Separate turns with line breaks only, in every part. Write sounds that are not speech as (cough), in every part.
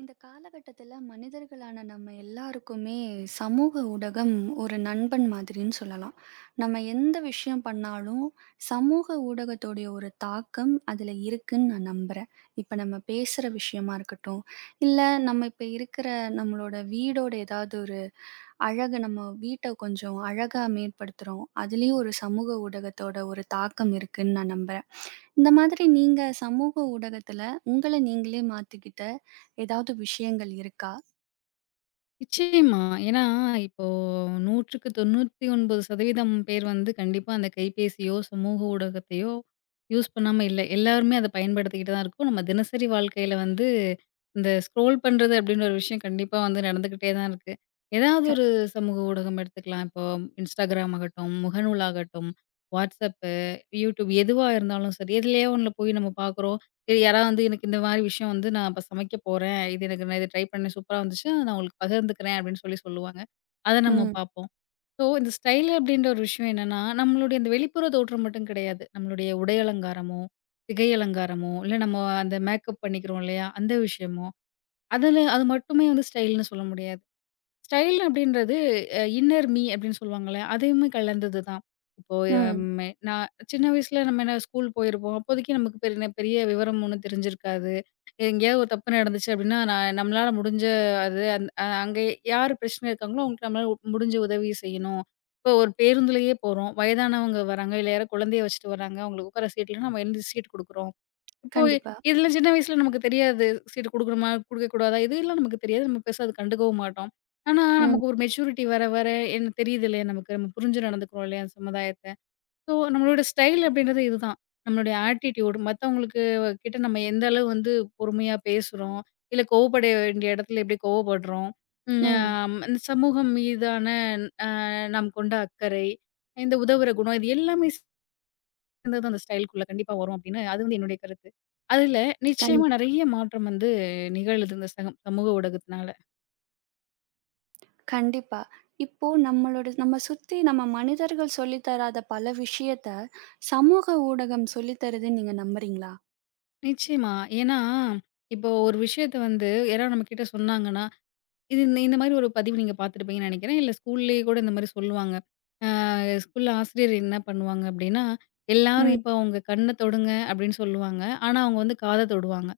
இந்த காலகட்டத்துல மனிதர்களான நம்ம எல்லாருக்குமே சமூக ஊடகம் ஒரு நண்பன் மாதிரின்னு சொல்லலாம். நம்ம எந்த விஷயம் பண்ணாலும், சமூக ஊடகத்தோடைய ஒரு தாக்கம் அதுல இருக்குன்னு நான் நம்புறேன். இப்ப நம்ம பேசுற விஷயமா இருக்கட்டும், இல்ல நம்ம இப்ப இருக்கிற நம்மளோட வீடோட ஏதாவது ஒரு அழகு நம்ம வீட்ட கொஞ்சம் அழகா மேம்படுத்துறோம். அதுலயும் ஒரு சமூக ஊடகத்தோட ஒரு தாக்கம் இருக்குன்னு நான் நம்புறேன். இந்த மாதிரி நீங்க சமூக ஊடகத்துல உங்கள நீங்களே மாத்திக்கிட்ட ஏதாவது விஷயங்கள் இருக்கா?
நிச்சயமா. ஏன்னா, இப்போ 100க்கு 99% பேர் வந்து கண்டிப்பா அந்த கைபேசியோ, சமூக ஊடகத்தையோ யூஸ் பண்ணாம இல்ல. எல்லாருமே அத பயன்படுத்திக்கிட்டு தான் இருக்கோம். நம்ம தினசரி வாழ்க்கையில வந்து இந்த ஸ்க்ரோல் பண்றது அப்டின்ற ஒரு விஷயம் கண்டிப்பா வந்து நடந்துகிட்டே தான் இருக்கு. ஏதாவது
க
ஒரு சமூக ஊடகம் எடுத்துக்கலாம். இப்போ Instagram ஆகட்டும், முகநூல் ஆகட்டும், WhatsApp, YouTube எதுவா இருந்தாலும் சரி, எதுலயோ ஒண்ணுல போய் நம்ம பார்க்குறோம். சரி யாராவது வந்து எனக்கு இந்த மாரி விஷயம் வந்து நான் இப்ப சமைக்க போறேன். இது எனக்கு நான் இத ட்ரை பண்ணேன் சூப்பரா வந்துச்சு. அத நான் உங்களுக்கு பகிர்ந்துக்கிறேன் அப்படின்னு சொல்லி சொல்லுவாங்க. அத நம்ம
ம்.
பார்ப்போம். ஸோ இந்த ஸ்டைல் அப்படின்ற ஒரு விஷயம் என்னன்னா, நம்மளுடைய இந்த வெளிப்புற தோற்றம் மட்டும் கிடையாது. நம்மளுடைய உடை அலங்காரமோ, சிகை அலங்காரமோ, இல்ல நம்ம அந்த மேக்கப் பண்ணிக்கிறோம் இல்லையா? அந்த விஷயமோ, அதுல அது மட்டுமே வந்து ஸ்டைல்ன்னு சொல்ல முடியாது. ஸ்டைல் அப்படின்றது இன்னர் மீ அப்படின்னு சொல்லுவாங்கல்ல, அதுவுமே கலந்தது தான். இப்போ
ம்.
ம் நான் சின்ன வயசுல நம்ம என்ன ஸ்கூல் போயிருப்போம். அப்போதைக்கு நமக்கு பெரிய பெரிய விவரம் ஒண்ணும் தெரிஞ்சிருக்காது. எங்கேயாவது ஒரு தப்பு நடந்துச்சு அப்படின்னா, நான் நம்மளால முடிஞ்ச அது அந் அங்கே யார் பிரச்சனை இருக்காங்களோ அவங்களுக்கு நம்மளால முடிஞ்ச உதவி செய்யணும். இப்போ ஒரு பேருந்துலயே போறோம். வயதானவங்க வராங்க, இல்ல யாரோ குழந்தைய வச்சுட்டு வராங்க. அவங்களுக்கு உட்கார சீட் இல்லைன்னா நம்ம எழுந்து சீட் குடுக்குறோம். இப்போ
கண்டிப்பா.
இதுல சின்ன வயசுல நமக்கு தெரியாது. சீட்டு குடுக்கணுமா? குடுக்கக்கூடாதா? இதெல்லாம் நமக்கு தெரியாது. நம்ம பெருசா அது கண்டுக்கவும் மாட்டோம். ஆனா,
ம்.
நமக்கு ஒரு மெச்சூரிட்டி வர வர என்ன தெரியுது இல்லையா நமக்கு. நம்ம புரிஞ்சு நடந்துக்கிறோம் இல்லையா சமுதாயத்த. ஸோ நம்மளோட ஸ்டைல் அப்படின்றது இதுதான். நம்மளுடைய ஆட்டிட்யூட் மத்தவங்களுக்கு கிட்ட நம்ம எந்த அளவு வந்து பொறுமையா பேசுறோம். இல்ல கோவப்பட வேண்டிய இடத்துல எப்படி கோவப்படுறோம். ம் அ
ம்.
இந்த சமூகம் மீதான நாம் கொண்ட அக்கறை, இந்த உதவுற குணம் இது எல்லாமே இருந்தது அந்த ஸ்டைலுக்குள்ள கண்டிப்பா வரும் அப்படின்னு அது வந்து என்னுடைய கருத்து. அதுல
கண்
நிச்சயமா நெறைய மாற்றம் வந்து நிகழுது இந்த சமூக ஊடகத்தினால.
கண்டிப்பா. இப்போ நம்ம சுத்தி நம்ம மனிதர்கள் சொல்லி தராத பல விஷயத்த சமூக ஊடகம் சொல்லி தருதுன்னு நீங்க நம்புறீங்களா?
நிச்சயமா. ஏன்னா, இப்போ ஒரு விஷயத்த வந்து யாராவது நம்ம கிட்ட சொன்னாங்கன்னா, இது இந்த இந்த மாரி ஒரு பதிவு நீங்க பார்த்துருப்பீங்கன்னு நெனைக்கிறேன். இல்ல ஸ்கூல்லயே கூட இந்த மாரி சொல்லுவாங்க. ஸ்கூல்ல ஆசிரியர் என்ன பண்ணுவாங்க அப்படின்னா, எல்லாரும்
ம்.
இப்போ அவங்க கண்ண தொடுங்க அப்படின்னு சொல்லுவாங்க. ஆனா அவங்க வந்து காத தொடுவாங்க.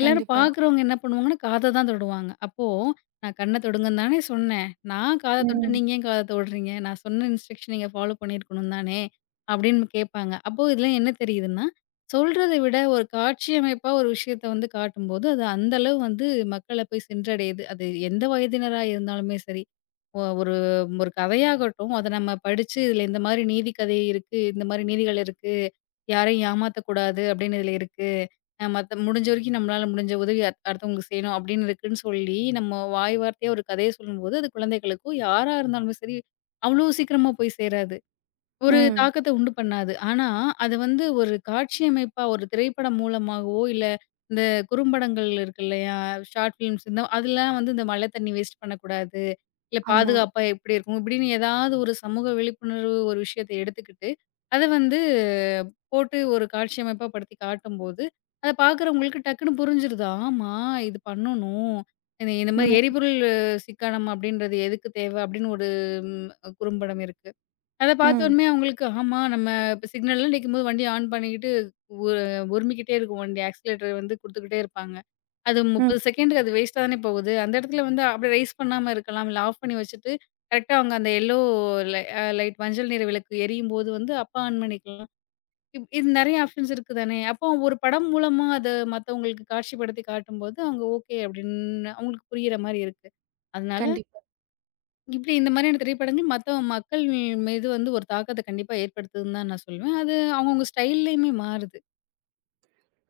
எல்லாரும்
கண்டிப்பா.
பார்க்குறவங்க என்ன பண்ணுவாங்கன்னா, காத தான் தொடுவாங்க. அப்போ நான் கண்ண தொடுங்கன்னு தானே சொன்னேன். நான் காத தொட்டா
ம்.
நீங்க ஏன் காத தொடுறீங்க? நான் சொன்ன இன்ஸ்ட்ரக்ஷன் நீங்க ஃபாலோ பண்ணியிருக்கணும் தானே! அப்படின்னு கேட்பாங்க. அப்போ இதுல என்ன தெரியுதுன்னா, சொல்றத விட ஒரு காட்சி அமைப்பா ஒரு விஷயத்த வந்து காட்டும்போது, அது அந்த அளவு வந்து மக்கள போய் சென்றடையுது. அது எந்த வயதினரா இருந்தாலுமே சரி. ஒரு ஒரு கதையாகட்டும், அத நம்ம படிச்சு, இதுல இந்த மாரி நீதி கதை இருக்கு, இந்த மாரி நீதிகள் இருக்கு யாரையும் ஏமாத்தக்கூடாது அப்படின்னு இதுல இருக்கு. மத்த முடிஞ்ச வரைக்கும் நம்மளால முடிஞ்ச உதவி அடுத்தவங்களுக்கு செய்யணும் அப்படின்னு இருக்குன்னு சொல்லி, நம்ம வாய் வார்த்தையா ஒரு கதைய சொல்லும்போது, அது குழந்தைகளுக்கும் யாரா இருந்தாலும் சரி, அவ்வளோ சீக்கிரமா போய் சேராது. ஒரு
ம்.
தாக்கத்த உண்டு பண்ணாது. ஆனா, அது வந்து ஒரு காட்சி அமைப்பா, ஒரு திரைப்படம் மூலமாகவோ, இல்ல இந்த குறும்படங்கள் இருக்கு இல்லையா? ஷார்ட் ஃபிலிம்ஸ் இந்த அதெல்லாம் வந்து இந்த மழை தண்ணி வேஸ்ட் பண்ணக்கூடாது. இல்ல
ஆமா.
பாதுகாப்பா எப்படி இருக்கும்? இப்படின்னு ஏதாவது ஒரு சமூக விழிப்புணர்வு ஒரு விஷயத்த எடுத்துக்கிட்டு, அத வந்து போட்டு ஒரு காட்சி அமைப்பா படுத்தி காட்டும்போது, அத பார்க்குறவங்களுக்கு டக்குனு புரிஞ்சிருது. ஆமா இது பண்ணணும். இந்த இந்த மாரி
ம்.
எரிபொருள் சிக்கனம் அப்படின்றது எதுக்கு தேவை? அப்படின்னு ஒரு ம் குறும்படம் இருக்கு. அத
ம்.
பார்த்தோனமே அவங்களுக்கு ஆமா நம்ம இப்ப சிக்னல்ல நிக்கும்போது வண்டிய ஆன் பண்ணிக்கிட்டு உ உருமிக்கிட்டே இருக்கும் வண்டி. ஆக்ஸிலேட்டர் வந்து குடுத்துக்கிட்டே இருப்பாங்க. அது
ம்.
30 செகண்டுக்கு அது வேஸ்ட்டா தானே போகுது. அந்த இடத்துல வந்து அப்படியே ரைஸ் பண்ணாம இருக்கலாம். இல்ல ஆஃப் பண்ணி வச்சுட்டு, கரெக்ட்டா அவங்க அந்த எல்லோ லை அ லைட் மஞ்சள் நிற விளக்கு எரியும்போது வந்து அப்ப ஆன் பண்ணிக்கலாம். இது நெறைய ஆப்ஷன்ஸ் இருக்கு தானே! அப்போ ஒரு படம் மூலமா அத மத்தவங்களுக்கு காட்சிப்படுத்தி காட்டும்போது, அவங்க ஓகே அப்படின்னு அவங்களுக்கு புரியிற மாரி இருக்கு. அதனால
கண்டிப்பா,
இப்படி இந்த மாதிரியான திரைப்படங்கள் மத்த மக்கள் மீது வந்து ஒரு தாக்கத்த கண்டிப்பா ஏற்படுத்துதுன்னு தான் நான் சொல்லுவேன். அது அவங்கவங்க ஸ்டைல்லயுமே மாறுது.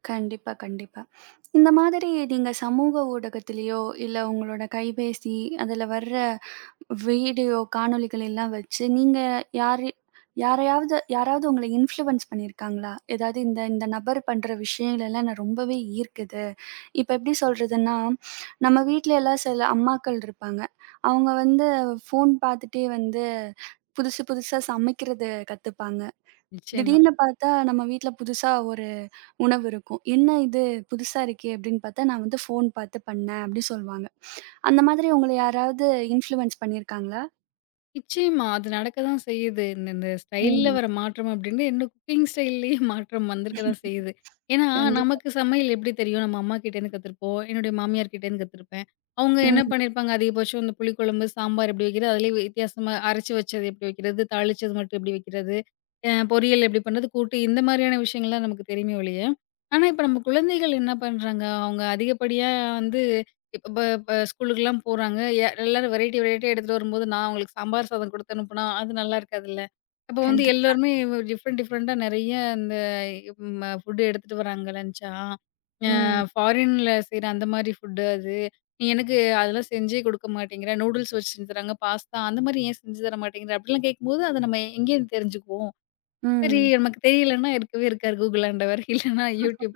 கண்டிப்பா, கண்டிப்பா. இந்த மாதிரி நீங்க சமூக ஊடகத்திலயோ, இல்ல உங்களோட கைபேசி, அதுல வர்ற வீடியோ காணொளிகள் எல்லாம் வச்சு, நீங்க யாரு யாரையாவது யாராவது உங்கள இன்ஃப்ளூயன்ஸ் பண்ணியிருக்காங்களா? ஏதாவது இந்த இந்த நபர் பண்ற விஷயங்கள்லாம் நான் ரொம்பவே ஈர்க்குது. இப்ப எப்படி சொல்றதுன்னா, நம்ம வீட்ல எல்லாம் சில அம்மாக்கள் இருப்பாங்க. அவங்க வந்து ஃபோன் பார்த்துட்டே வந்து புதுசு புதுசா சமைக்கிறது கத்துப்பாங்க.
நிச்சயமா.
திடீர்னு பார்த்தா நம்ம வீட்ல புதுசா ஒரு உணவு இருக்கும். "என்ன இது புதுசா இருக்கே!" அப்படின்னு பார்த்தா, "நான் வந்து ஃபோன் பார்த்து பண்ணேன்" அப்படி சொல்வாங்க. அந்த மாதிரி உங்கள யாராவது இன்ஃப்ளூயன்ஸ் பண்ணியிருக்காங்களா?
நிச்சயமா. அது நடக்க தான் செய்யுது. இந்த இந்த ஸ்டைல்ல
ம்.
வர மாற்றம் அப்படின்னு என்ன குக்கிங் ஸ்டைல்லயே (laughs) மாற்றம் வந்திருக்க தான் செய்யுது. ஏன்னா,
கண்டி
நமக்கு சமையல் எப்படி தெரியும்? நம்ம அம்மாகிட்டேருந்து கத்துருப்போம். என்னுடைய மாமியார் கிட்டேருந்து கத்துருப்பேன். அவங்க என்ன
ம்.
பண்ணியிருப்பாங்க, அதிகபட்சம் இந்த புளிக்குழம்பு, சாம்பார் எப்படி வைக்கிறது? அதிலயே வித்தியாசமா அரைச்சு வச்சது எப்படி வைக்கிறது? தாளிச்சது மட்டும் எப்படி வைக்கிறது? பொரியல் எப்படி பண்றது? கூட்டு இந்த மாரியான விஷயங்கள்லாம் நமக்கு தெரியுமே ஒழிய, ஆனா இப்ப நம்ம குழந்தைகள் என்ன பண்றாங்க? அவங்க அதிகப்படியா வந்து இப்ப இப்ப ஸ்கூலுக்குலாம் போறாங்க. எல்லாரும் வெரைட்டி வெரைட்டியா எடுத்துட்டு வரும்போது, நான் அவங்களுக்கு சாம்பார் சாதம் குடுத்து அனுப்புனா, அது நல்லா இருக்காதுல்ல. அப்போ வந்து
கண்டிப்பா.
எல்லாருமே டிஃப்ரெண்ட் டிஃப்ரெண்ட்டா நெறைய இந்த ஃபுட் எடுத்துட்டு வராங்க லன்ச்சா. அ
ம்.
ஃபாரின்ல செய்ற அந்த மாரி ஃபுட்டு அது. "நீ எனக்கு அதெல்லாம் செஞ்சே குடுக்க மாட்டேங்கிற. நூடுல்ஸ் வச்சு செஞ்சு தராங்க, பாஸ்தா அந்த மாரி ஏன் செஞ்சு தர மாட்டேங்கிற?" அப்படிலாம் கேட்கும்போது, அத நம்ம எங்கேருந்து தெரிஞ்சுக்குவோம்? சரி
ம்.
நமக்கு தெரியலன்னா இருக்கவே இருக்காது. Google ஆண்டவர். இல்லன்னா YouTube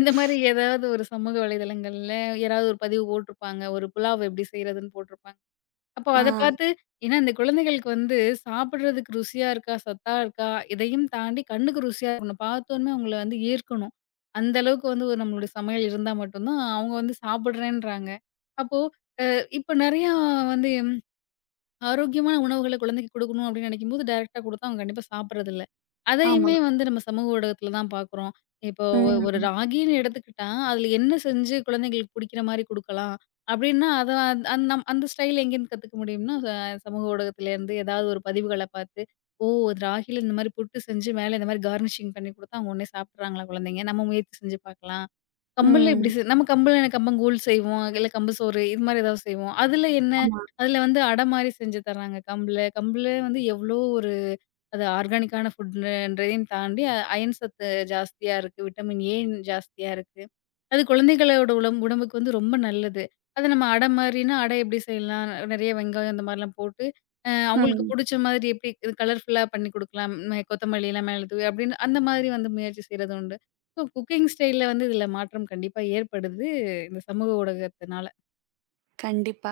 இந்த மாரி ஏதாவது ஒரு சமூக வலைதளங்கள்ல யாராவது ஒரு பதிவு போட்டிருப்பாங்க. ஒரு புலாவ் எப்படி செய்றதுன்னு போட்டிருப்பாங்க. அப்போ
ஆ.
அத பார்த்து ஏன்னா இந்த குழந்தைகளுக்கு வந்து சாப்பிடுறதுக்கு ருசியா இருக்கா? சத்தா இருக்கா? இதையும் தாண்டி கண்ணுக்கு ருசியா இருக்கணும். பார்த்தோனே அவங்கள வந்து ஈர்க்கணும். அந்த அளவுக்கு வந்து ஒரு நம்மளுடைய சமையல் இருந்தா மட்டும் தான் அவங்க வந்து சாப்பிடுறேன்றாங்க. அப்போ அ இப்ப நெறையா வந்து ஆரோக்கியமான உணவுகள குழந்தைக்கு குடுக்கணும் அப்படின்னு நினைக்கும்போது, டைரக்ட்டா குடுத்தா அவங்க கண்டிப்பா சாப்பிடுறதில்ல.
ஆமா.
அதையுமே வந்து நம்ம சமூக ஊடகத்தில தான் பார்க்குறோம். இப்போ ஒரு
ம்.
ராகின்னு எடுத்துக்கிட்டா, அதில என்ன செஞ்சு குழந்தைங்களுக்கு பிடிக்கிற மாரி குடுக்கலாம் அப்படின்னா, அத அந்த ஸ்டைல் எங்கேருந்து கத்துக்க முடியும்னா, சமூக ஊடகத்திலேருந்து ஏதாவது ஒரு பதிவுகள பார்த்து, "ஓ! இது ராகில இந்த மாரி புட்டு செஞ்சு மேல இந்த மாரி கார்னிஷிங் பண்ணி குடுத்தா அவங்க உடனே சாப்பிட்றாங்களா குழந்தைங்க? நம்ம முயற்சி செஞ்சு பார்க்கலாம்." கம்புல இப்டி
ம்.
செய் நம்ம கம்புல என்ன கம்பங்கூழ் செய்வோம். இல்ல கம்பு சோறு இது மாரி ஏதாவது செய்வோம். அதுல என்ன?
ஆமா.
அதுல வந்து அடை மாரி செஞ்சு தர்றாங்க கம்புல. கம்புல வந்து எவ்ளோ ஒரு அது ஆர்கானிக்கான ஃபுட்ன்றதையும் தாண்டி அயன் சத்து ஜாஸ்தியா இருக்கு. விட்டமின் ஏ ஜாஸ்தியா இருக்கு. அது குழந்தைகளோட உடம்புக்கு வந்து ரொம்ப நல்லது. அத நம்ம அடை மாரினா, அடை எப்படி செய்யலாம்? நெறைய வெங்காயம் இந்த மாரிலாம் போட்டு, அவங்களுக்கு
ம்.
புடிச்ச மாதிரி எப்படி இது கலர்ஃபுல்லா பண்ணி குடுக்கலாம். கொத்தமல்லிலாம் மேல தூவி அப்படின்னு அந்த மாதிரி வந்து முயற்சி செய்றது உண்டு. ஸோ குக்கிங் ஸ்டைல்ல வந்து இதுல மாற்றம் கண்டிப்பா ஏற்படுது. இந்த சமூக ஊடகத்தினால.
கண்டிப்பா.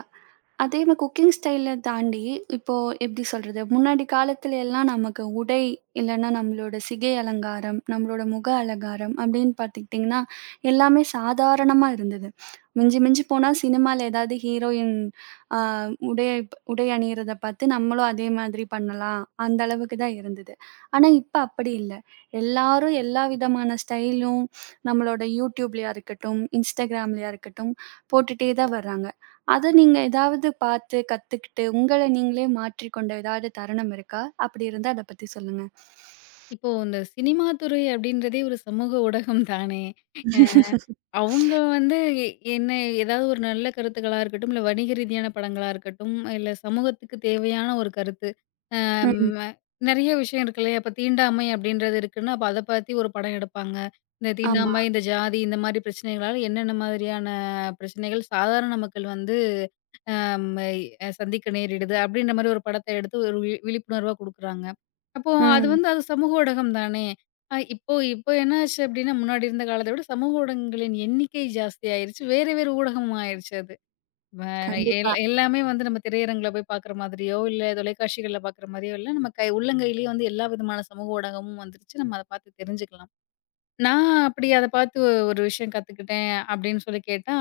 அதே மாரி குக்கிங் ஸ்டைல தாண்டி, இப்போ எப்படி சொல்றது? முன்னாடி காலத்துல எல்லாம் நமக்கு உடை, இல்லன்னா நம்மளோட சிகை அலங்காரம், நம்மளோட முக அலங்காரம் அப்படின்னு பார்த்துக்கிட்டிங்கன்னா, எல்லாமே சாதாரணமா இருந்தது. மிஞ்சி மிஞ்சி போனா சினிமால ஏதாவது ஹீரோயின் அ உடை உடை அணியிறத பார்த்து நம்மளும் அதே மாதிரி பண்ணலாம். அந்த அளவுக்கு தான் இருந்தது. ஆனா இப்ப அப்படி இல்ல. எல்லாரும் எல்லா விதமான ஸ்டைலும் நம்மளோட YouTubeலயா இருக்கட்டும், Instagramலயா இருக்கட்டும் போட்டுட்டே தான் வர்றாங்க. அத நீங்க ஏதாவது பார்த்து, கத்துக்கிட்டு, உங்கள நீங்களே மாற்றிக்கொண்ட ஏதாவது தருணம் இருக்கா? அப்படி இருந்தா அத பத்தி சொல்லுங்க.
இப்போ இந்த சினிமா துறை அப்படின்றதே ஒரு சமூக ஊடகம் தானே. அ அவங்க வந்து எ- என்ன ஏதாவது ஒரு நல்ல கருத்துக்களா இருக்கட்டும், இல்ல வணிக ரீதியான படங்களா இருக்கட்டும், இல்ல சமூகத்துக்கு தேவையான ஒரு கருத்து. அம்
ம்.
நெறைய விஷயம் இருக்கு இல்லையா? இப்ப தீண்டாமை அப்படின்றது இருக்குன்னா, அப்ப அத பத்தி ஒரு படம் எடுப்பாங்க. இந்த
ஆமா.
தீண்டாமை, இந்த ஜாதி இந்த மாரி பிரச்சனைகளால என்னென்ன மாதிரியான பிரச்சனைகள் சாதாரண மக்கள் வந்து நம்மை சந்திக்க நேரிடுது. அப்படின்ற மாரி ஒரு படத்த எடுத்து ஒரு விழிப்புணர்வா குடுக்குறாங்க. அப்போ அது
ம்.
வந்து அது சமூக ஊடகம் தானே! இப்போ இப்போ என்ன ஆச்சு அப்படின்னா, முன்னாடி இருந்த காலத்த விட சமூக ஊடகங்களின் எண்ணிக்கை ஜாஸ்தியாயிருச்சு. வேற வேற ஊடகமா ஆயிருச்சு அது. வ எல்
கண்டிப்பா.
எல்லாமே வந்து நம்ம திரையரங்குல போய் பார்க்குற மாதிரியோ, இல்ல தொலைக்காட்சிகள்ல பார்க்குற மாரியோ இல்ல. நம்ம கை உள்ளங்கையிலேயே வந்து எல்லா விதமான சமூக ஊடகமும் வந்துருச்சு. நம்ம அத பார்த்து தெரிஞ்சுக்கலாம். நான் அப்படி அத பார்த்து ஒரு விஷயம் கத்துக்கிட்டேன் அப்படின்னு சொல்லி கேட்டா,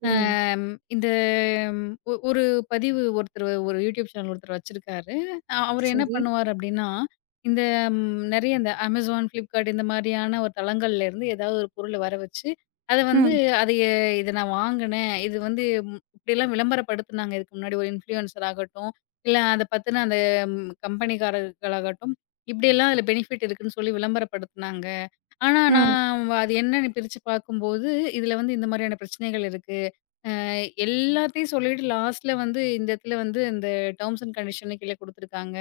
ம்.
அம் இந்த ம், ஒ ஒரு பதிவு ஒருத்தர் ஒரு யூடியூப் சேனல் ஒருத்தர் வச்சிருக்காரு. அவரு என்ன
சரி.
பண்ணுவார் அப்படின்னா, இந்த நெறைய இந்த Amazon, Flipkart இந்த மாரியான ஒரு தளங்கள்ல இருந்து ஏதாவது ஒரு பொருள வர வச்சு, அத வந்து
ம்.
"அதைய இத நான் வாங்குனேன். இது வந்து இப்படிலாம் விளம்பரப்படுத்துனாங்க இதுக்கு முன்னாடி ஒரு இன்ஃப்ளூயன்சர் ஆகட்டும், இல்ல அத பத்தின அந்த கம்பெனிக்காரர்களாகட்டும், இப்படியெல்லாம் அதுல பெனிஃபிட் இருக்குன்னு சொல்லி விளம்பரப்படுத்துனாங்க. ஆனா,
ம்.
நான் வ அது என்னன்னு பிரிச்சு பார்க்கும்போது, இதுல வந்து இந்த மாரியான பிரச்சனைகள் இருக்கு. அ எல்லாத்தையும் சொல்லிட்டு லாஸ்ட்ல வந்து இந்த இடத்துல வந்து இந்த டெர்ம்ஸ் அண்ட் கண்டிஷன்னு கீழ குடுத்துருக்காங்க.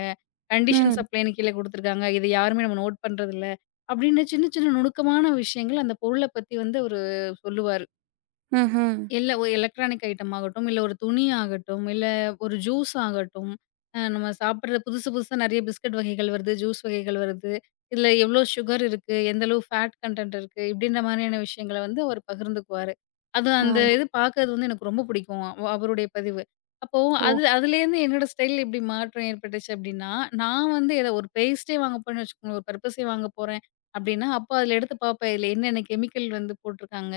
கண்டிஷன்ஸ்
ம்.
அப்ளைன்னு கீழ குடுத்துருக்காங்க. இத யாருமே நம்ம நோட் பண்றதில்ல. அப்படின்னு சின்ன சின்ன நுணுக்கமான விஷயங்கள் அந்த பொருள பத்தி வந்து அவரு சொல்லுவாரு.
ம்ஹ்ம்.
இல்ல ஒரு எலக்ட்ரானிக் ஐட்டம் ஆகட்டும், இல்ல ஒரு துணி ஆகட்டும், இல்ல ஒரு ஜூஸ் ஆகட்டும், நம்ம சாப்பிடுற புதுசு புதுசா நெறைய பிஸ்கட் வகைகள் வருது, ஜூஸ் வகைகள் வருது. இதுல எவ்ளோ சுகர் இருக்கு, எந்த அளவு ஃபேட் கன்டென்ட் இருக்கு, இப்படின்ற மாரியான விஷயங்கள வந்து அவர் பகிர்ந்துக்குவாரு. அது அந்த
ஆமா.
இது பார்க்கறது வந்து எனக்கு ரொம்ப பிடிக்கும். அவருடைய பதிவு. அப்போ
ஓ!
அது அதுலேருந்து என்னோட ஸ்டைல் எப்படி மாற்றம் ஏற்பட்டுச்சு அப்படின்னா, நான் வந்து ஏதோ ஒரு பேஸ்ட்டே வாங்க போறேன்னு வச்சுக்கோங்களேன், ஒரு பர்ப்பஸே வாங்க போறேன் அப்படின்னா, அப்போ அதுல எடுத்து பார்ப்பேன். இதுல என்னென்ன கெமிக்கல் வந்து போட்டுருக்காங்க?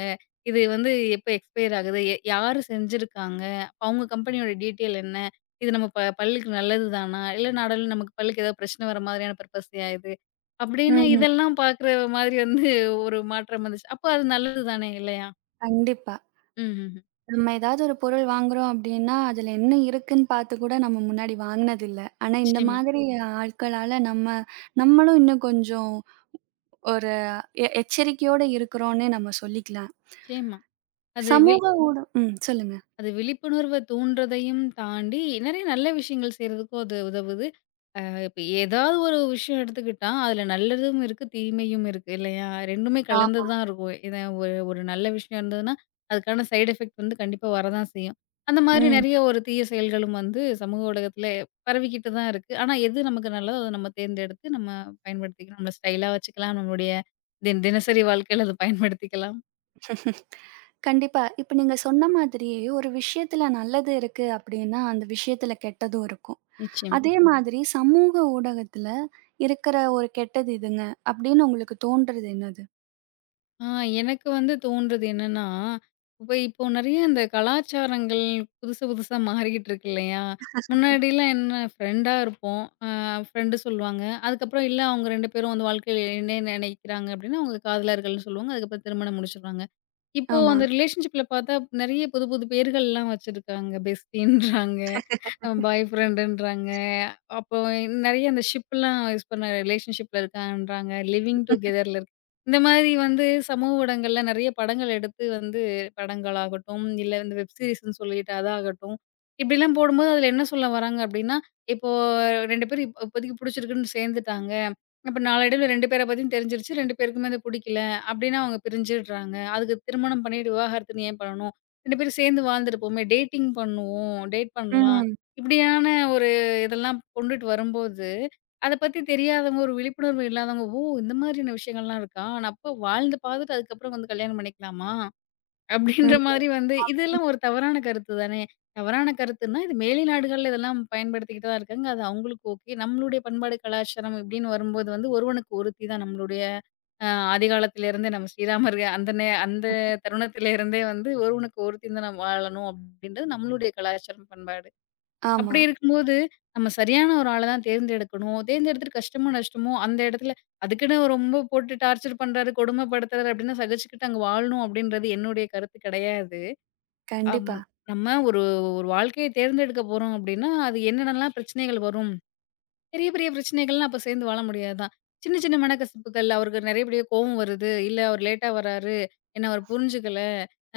இது வந்து எப்ப எக்ஸ்பயர் ஆகுது? யாரு செஞ்சிருக்காங்க? அவங்க கம்பெனியோட டீட்டெயில் என்ன? இது நம்ம பல்லுக்கு நல்லது தானா? இல்ல நாளடைவுல நமக்கு பல்லுக்கு ஏதாவது பிரச்சனை வர மாதிரியான பர்பஸ்லயா இது? அப்படின்னு
ம்.
இதெல்லாம் பார்க்குற மாதிரி வந்து ஒரு மாற்றம் வந்துச்சு. அப்ப அது நல்லது தானே இல்லையா?
கண்டிப்பா.
ம்ஹ்ஹ்ம்.
நம்ம ஏதாவது ஒரு பொருள் வாங்குறோம் அப்படின்னா, அதுல என்ன இருக்குன்னு பார்த்து கூட நம்ம முன்னாடி வாங்குனதில்ல. ஆனா, இந்த
நிச்சயமா,
மாதிரி ஆட்களால நம்ம நம்மளும் இன்னும் கொஞ்சம் ஒரு எச்சரிக்கையோட இருக்கிறோம்னே நம்ம சொல்லிக்கலாம்.
நிச்சயமா. அது
சமூக
வில்
ஊட ம். சொல்லுங்க.
அது விழிப்புணர்வ தூண்டுறதையும் தாண்டி நெறைய நல்ல விஷயங்கள் செய்றதுக்கும் அது உதவுது. இப்ப ஏதாவது ஒரு விஷயம் எடுத்துக்கிட்டா, அதுல நல்லதும் இருக்கு, தீமையும் இருக்கு இல்லையா? 2மே கலந்து
ஆமா.
தான் இருக்கும். இது ஒரு ஒரு நல்ல விஷயம் இருந்ததுன்னா, அதுக்கான சைட் எஃபெக்ட் வந்து கண்டிப்பா வரதான் செய்யும். அந்த மாதிரி
ம்.
நெறைய ஒரு தீய செயல்களும் வந்து சமூக ஊடகத்துல பரவிக்கிட்டு தான் இருக்கு. ஆனா எது நமக்கு நல்லதோ, அத நம்ம தேர்ந்தெடுத்து நம்ம பயன்படுத்திக்கணும். நம்மள ஸ்டைலா வச்சுக்கலாம். நம்மளுடைய தின தினசரி வாழ்க்கையில அத பயன்படுத்திக்கலாம்.
கண்டிப்பா. இப்ப நீங்க சொன்ன மாதிரி ஒரு விஷயத்துல நல்லது இருக்கு அப்டின்னா, அந்த விஷயத்துல கெட்டதும் இருக்கும்.
நிச்சயமா.
அதே மாதிரி சமூக ஊடகத்துல இருக்கிற ஒரு கெட்டது இதுங்க அப்டின்னு உங்களுக்கு தோன்றது என்னது?
ஆ எனக்கு வந்து தோன்றது என்னன்னா, இப்போ நெறைய இந்த கலாச்சாரங்கள் புதுசு புதுசா மாறிக்கிட்டு இருக்கு இல்லையா? முன்னாடிலாம் என்ன ஃப்ரெண்டா இருப்போம். ஃப்ரெண்டு சொல்லுவாங்க. அதுக்கப்புறம் இல்ல அவங்க 2 பேரும் வந்து வாழ்க்கையில என்ன நினைக்கிறாங்க அப்படின்னா, அவங்க காதலர்கள்ன்னு சொல்லுவாங்க. அதுக்கப்புறம் திருமணம் முடிச்சுடுவாங்க. இப்போ
ஆமா.
அந்த ரிலேஷன்ஷிப்ல பார்த்தா நெறைய புது புது பேர்கள்லாம் வச்சிருக்காங்க. பெஸ்டின்றாங்க. பாய் ஃப்ரெண்டுன்றாங்க. அப்போ நெறைய அந்த ஷிப்லாம் யூஸ் பண்ண ரிலேஷன்ஷிப்ல இருக்கான்றாங்க. லிவிங் டுகெதர்ல இருக்கு. இந்த மாதிரி வந்து சமூக ஊடகங்கள்ல நெறைய படங்கள் எடுத்து வந்து படங்களாகட்டும், இல்ல இந்த வெப் சீரிஸ்ன்னு சொல்லிட்டு அதாகட்டும். இப்படிலாம் போடும்போது அதில என்ன சொல்ல வராங்க அப்படின்னா, இப்போ 2 பேரும் இப்போதைக்கு புடிச்சிருக்குன்னு சேர்ந்துட்டாங்க. அப்ப நாளடைவுல 2 பேர பத்தியும் தெரிஞ்சிருச்சு. 2 பேருக்குமே அது புடிக்கல அப்படின்னா அவங்க பிரிஞ்சிடுறாங்க. அதுக்கு திருமணம் பண்ணிட்டு விவாகரத்துன்னு ஏன் பண்ணணும்? 2 பேரும் சேர்ந்து வாழ்ந்துட்டு போவோமே! டேட்டிங் பண்ணுவோம். டேட் பண்ணலாம்.
ம்.
இப்படியான ஒரு இதெல்லாம் கொண்டுட்டு வரும்போது, அத பத்தி தெரியாதவங்க, ஒரு விழிப்புணர்வு இல்லாதவங்க, "ஓ! இந்த மாதிரியான விஷயங்கள்லாம் இருக்கா? நான் அப்போ வாழ்ந்து பார்த்துட்டு அதுக்கப்புறம் வந்து கல்யாணம் பண்ணிக்கலாமா?"
ம்.
அப்படின்ற மாதிரி வந்து இதெல்லாம் ஒரு தவறான கருத்து தானே! தவறான கருத்துன்னா, இது மேலை நாடுகள்ல இதெல்லாம் பயன்படுத்திக்கிட்டு தான் இருக்காங்க. அது அவங்களுக்கு ஓகே. நம்மளுடைய பண்பாடு, கலாச்சாரம் இப்படின்னு வரும்போது வந்து ஒருவனுக்கு ஒருத்தி தான் நம்மளுடைய ஆதிகாலத்திலிருந்தே நம்ம ஸ்ரீராமர் அந்த அந்த தருணத்திலிருந்தே வந்து ஒருவனுக்கு ஒருத்தின்னு தான் நம்ம வாழணும் அப்படின்றது நம்மளுடைய கலாச்சாரம், பண்பாடு.
ஆமா.
அப்படி இருக்கும்போது, நம்ம சரியான ஒரு ஆள தான் தேர்ந்தெடுக்கணும். தேர்ந்தெடுத்துட்டு கஷ்டமோ, நஷ்டமோ அந்த இடத்துல அதுக்குன்னு ரொம்ப போட்டு டார்ச்சர் பண்றாரு, கொடுமைப்படுத்துறாரு அப்டின்னா சகிச்சுக்கிட்டு அங்க வாழணும் அப்டின்றது என்னுடைய கருத்து கிடையாது. அம்
கண்டிப்பா.
நம்ம ஒரு ஒரு வாழ்க்கைய தேர்ந்தெடுக்க போறோம் அப்டின்னா, அது என்னென்னலாம் பிரச்சனைகள் வரும்? பெரிய, பெரிய பிரச்சனைகள்லாம் அப்ப சேர்ந்து வாழ முடியாதுதான். சின்ன, சின்ன மனக்கசப்புகள் அவருக்கு நிறையபடியா கோவம் வருது. இல்ல அவர் லேட்டா வராரு. என்ன அவர் புரிஞ்சுக்கல.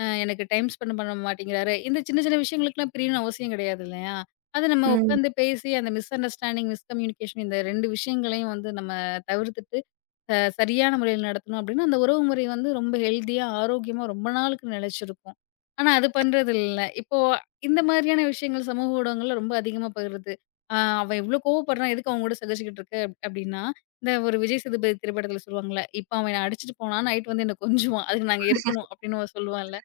எனக்கு டைம் ஸ்பெண்ட் பண்ண மாட்டேங்கிறாரு. இந்த சின்ன, சின்ன விஷயங்களுக்கெல்லாம் பிரியணும்னு அவசியம் கிடையாது இல்லையா? அது நம்ம
ம்.
உட்காந்து பேசி அந்த மிஸ் அண்டர்ஸ்டாண்டிங், மிஸ் கம்யூனிகேஷன் இந்த 2 விஷயங்களையும் வந்து நம்ம தவிர்த்துட்டு சரியான முறையில நடத்தணும் அப்டின்னா, அந்த உறவு முறை வந்து ரொம்ப ஹெல்தியா, ஆரோக்கியமா ரொம்ப நாளுக்கு நிலைச்சிருக்கும். ஆனா அது பண்றதில்ல. இப்போ இந்த மாதிரியான விஷயங்கள் சமூக ஊடகங்கள்ல ரொம்ப அதிகமா பகிருது. ஆ அவன் இவ்ளோ கோவப்படுறான், எதுக்கு அவன் கூட சகிச்சுக்கிட்டு இருக்க? அப்டின்னா, இந்த ஒரு விஜய் சேதுபதி திரைப்படத்துல சொல்லுவாங்கல்ல, இப்ப அவன் என்ன அடிச்சுட்டு போனான், நைட் வந்து என்ன கொஞ்சுவான். அதுக்கு நாங்க இருக்கணும் அப்டின்னு அவன் சொல்லுவான்ல.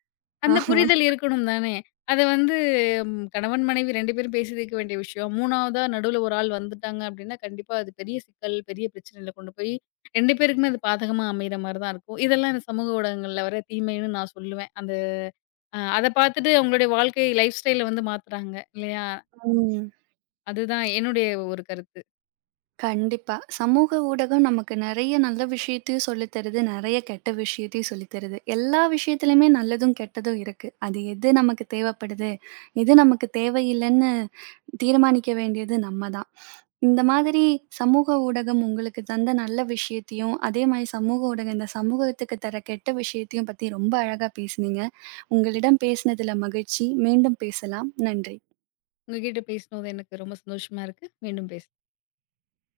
அந்த
ஆமா.
புரிதல் இருக்கணும் தானே! அத வந்து கணவன், மனைவி 2 பேரும் பேசி தீர்க்க வேண்டிய விஷயம். 3வதா நடுவுல ஒரு ஆள் வந்துட்டாங்க அப்டின்னா, கண்டிப்பா அது பெரிய சிக்கல், பெரிய பிரச்சனையில கொண்டு போய் 2 பேருக்குமே அது பாதகமா அமையிற மாரி தான் இருக்கும். இதெல்லாம் இந்த சமூக ஊடகங்கள்ல வர தீமைன்னு நான் சொல்லுவேன். அந்த அத பார்த்துட்டு அவங்களுடைய வாழ்க்கை லைஃப் ஸ்டைல வந்து மாத்துறாங்க இல்லையா?
ம்.
அதுதான் என்னுடைய ஒரு கருத்து.
கண்டிப்பா. சமூக ஊடகம் நமக்கு நெறைய நல்ல விஷயத்தையும் சொல்லித் தருது, நெறைய கெட்ட விஷயத்தையும் சொல்லித் தருது. எல்லா விஷயத்துலயுமே நல்லதும், கெட்டதும் இருக்கு. அது எது நமக்கு தேவைப்படுது, எது நமக்கு தேவையில்லன்னு தீர்மானிக்க வேண்டியது நம்ம தான். இந்த மாதிரி சமூக ஊடகம் உங்களுக்கு தந்த நல்ல விஷயத்தையும், அதே மாரி சமூக ஊடகம் இந்த சமூகத்துக்கு தர கெட்ட விஷயத்தையும் பத்தி ரொம்ப அழகா பேசுனீங்க. உங்களிடம் பேசினதுல மகிழ்ச்சி. மீண்டும் பேசலாம். நன்றி.
உங்ககிட்ட பேசினது எனக்கு ரொம்ப சந்தோஷமா இருக்கு. மீண்டும் பேசலாம்.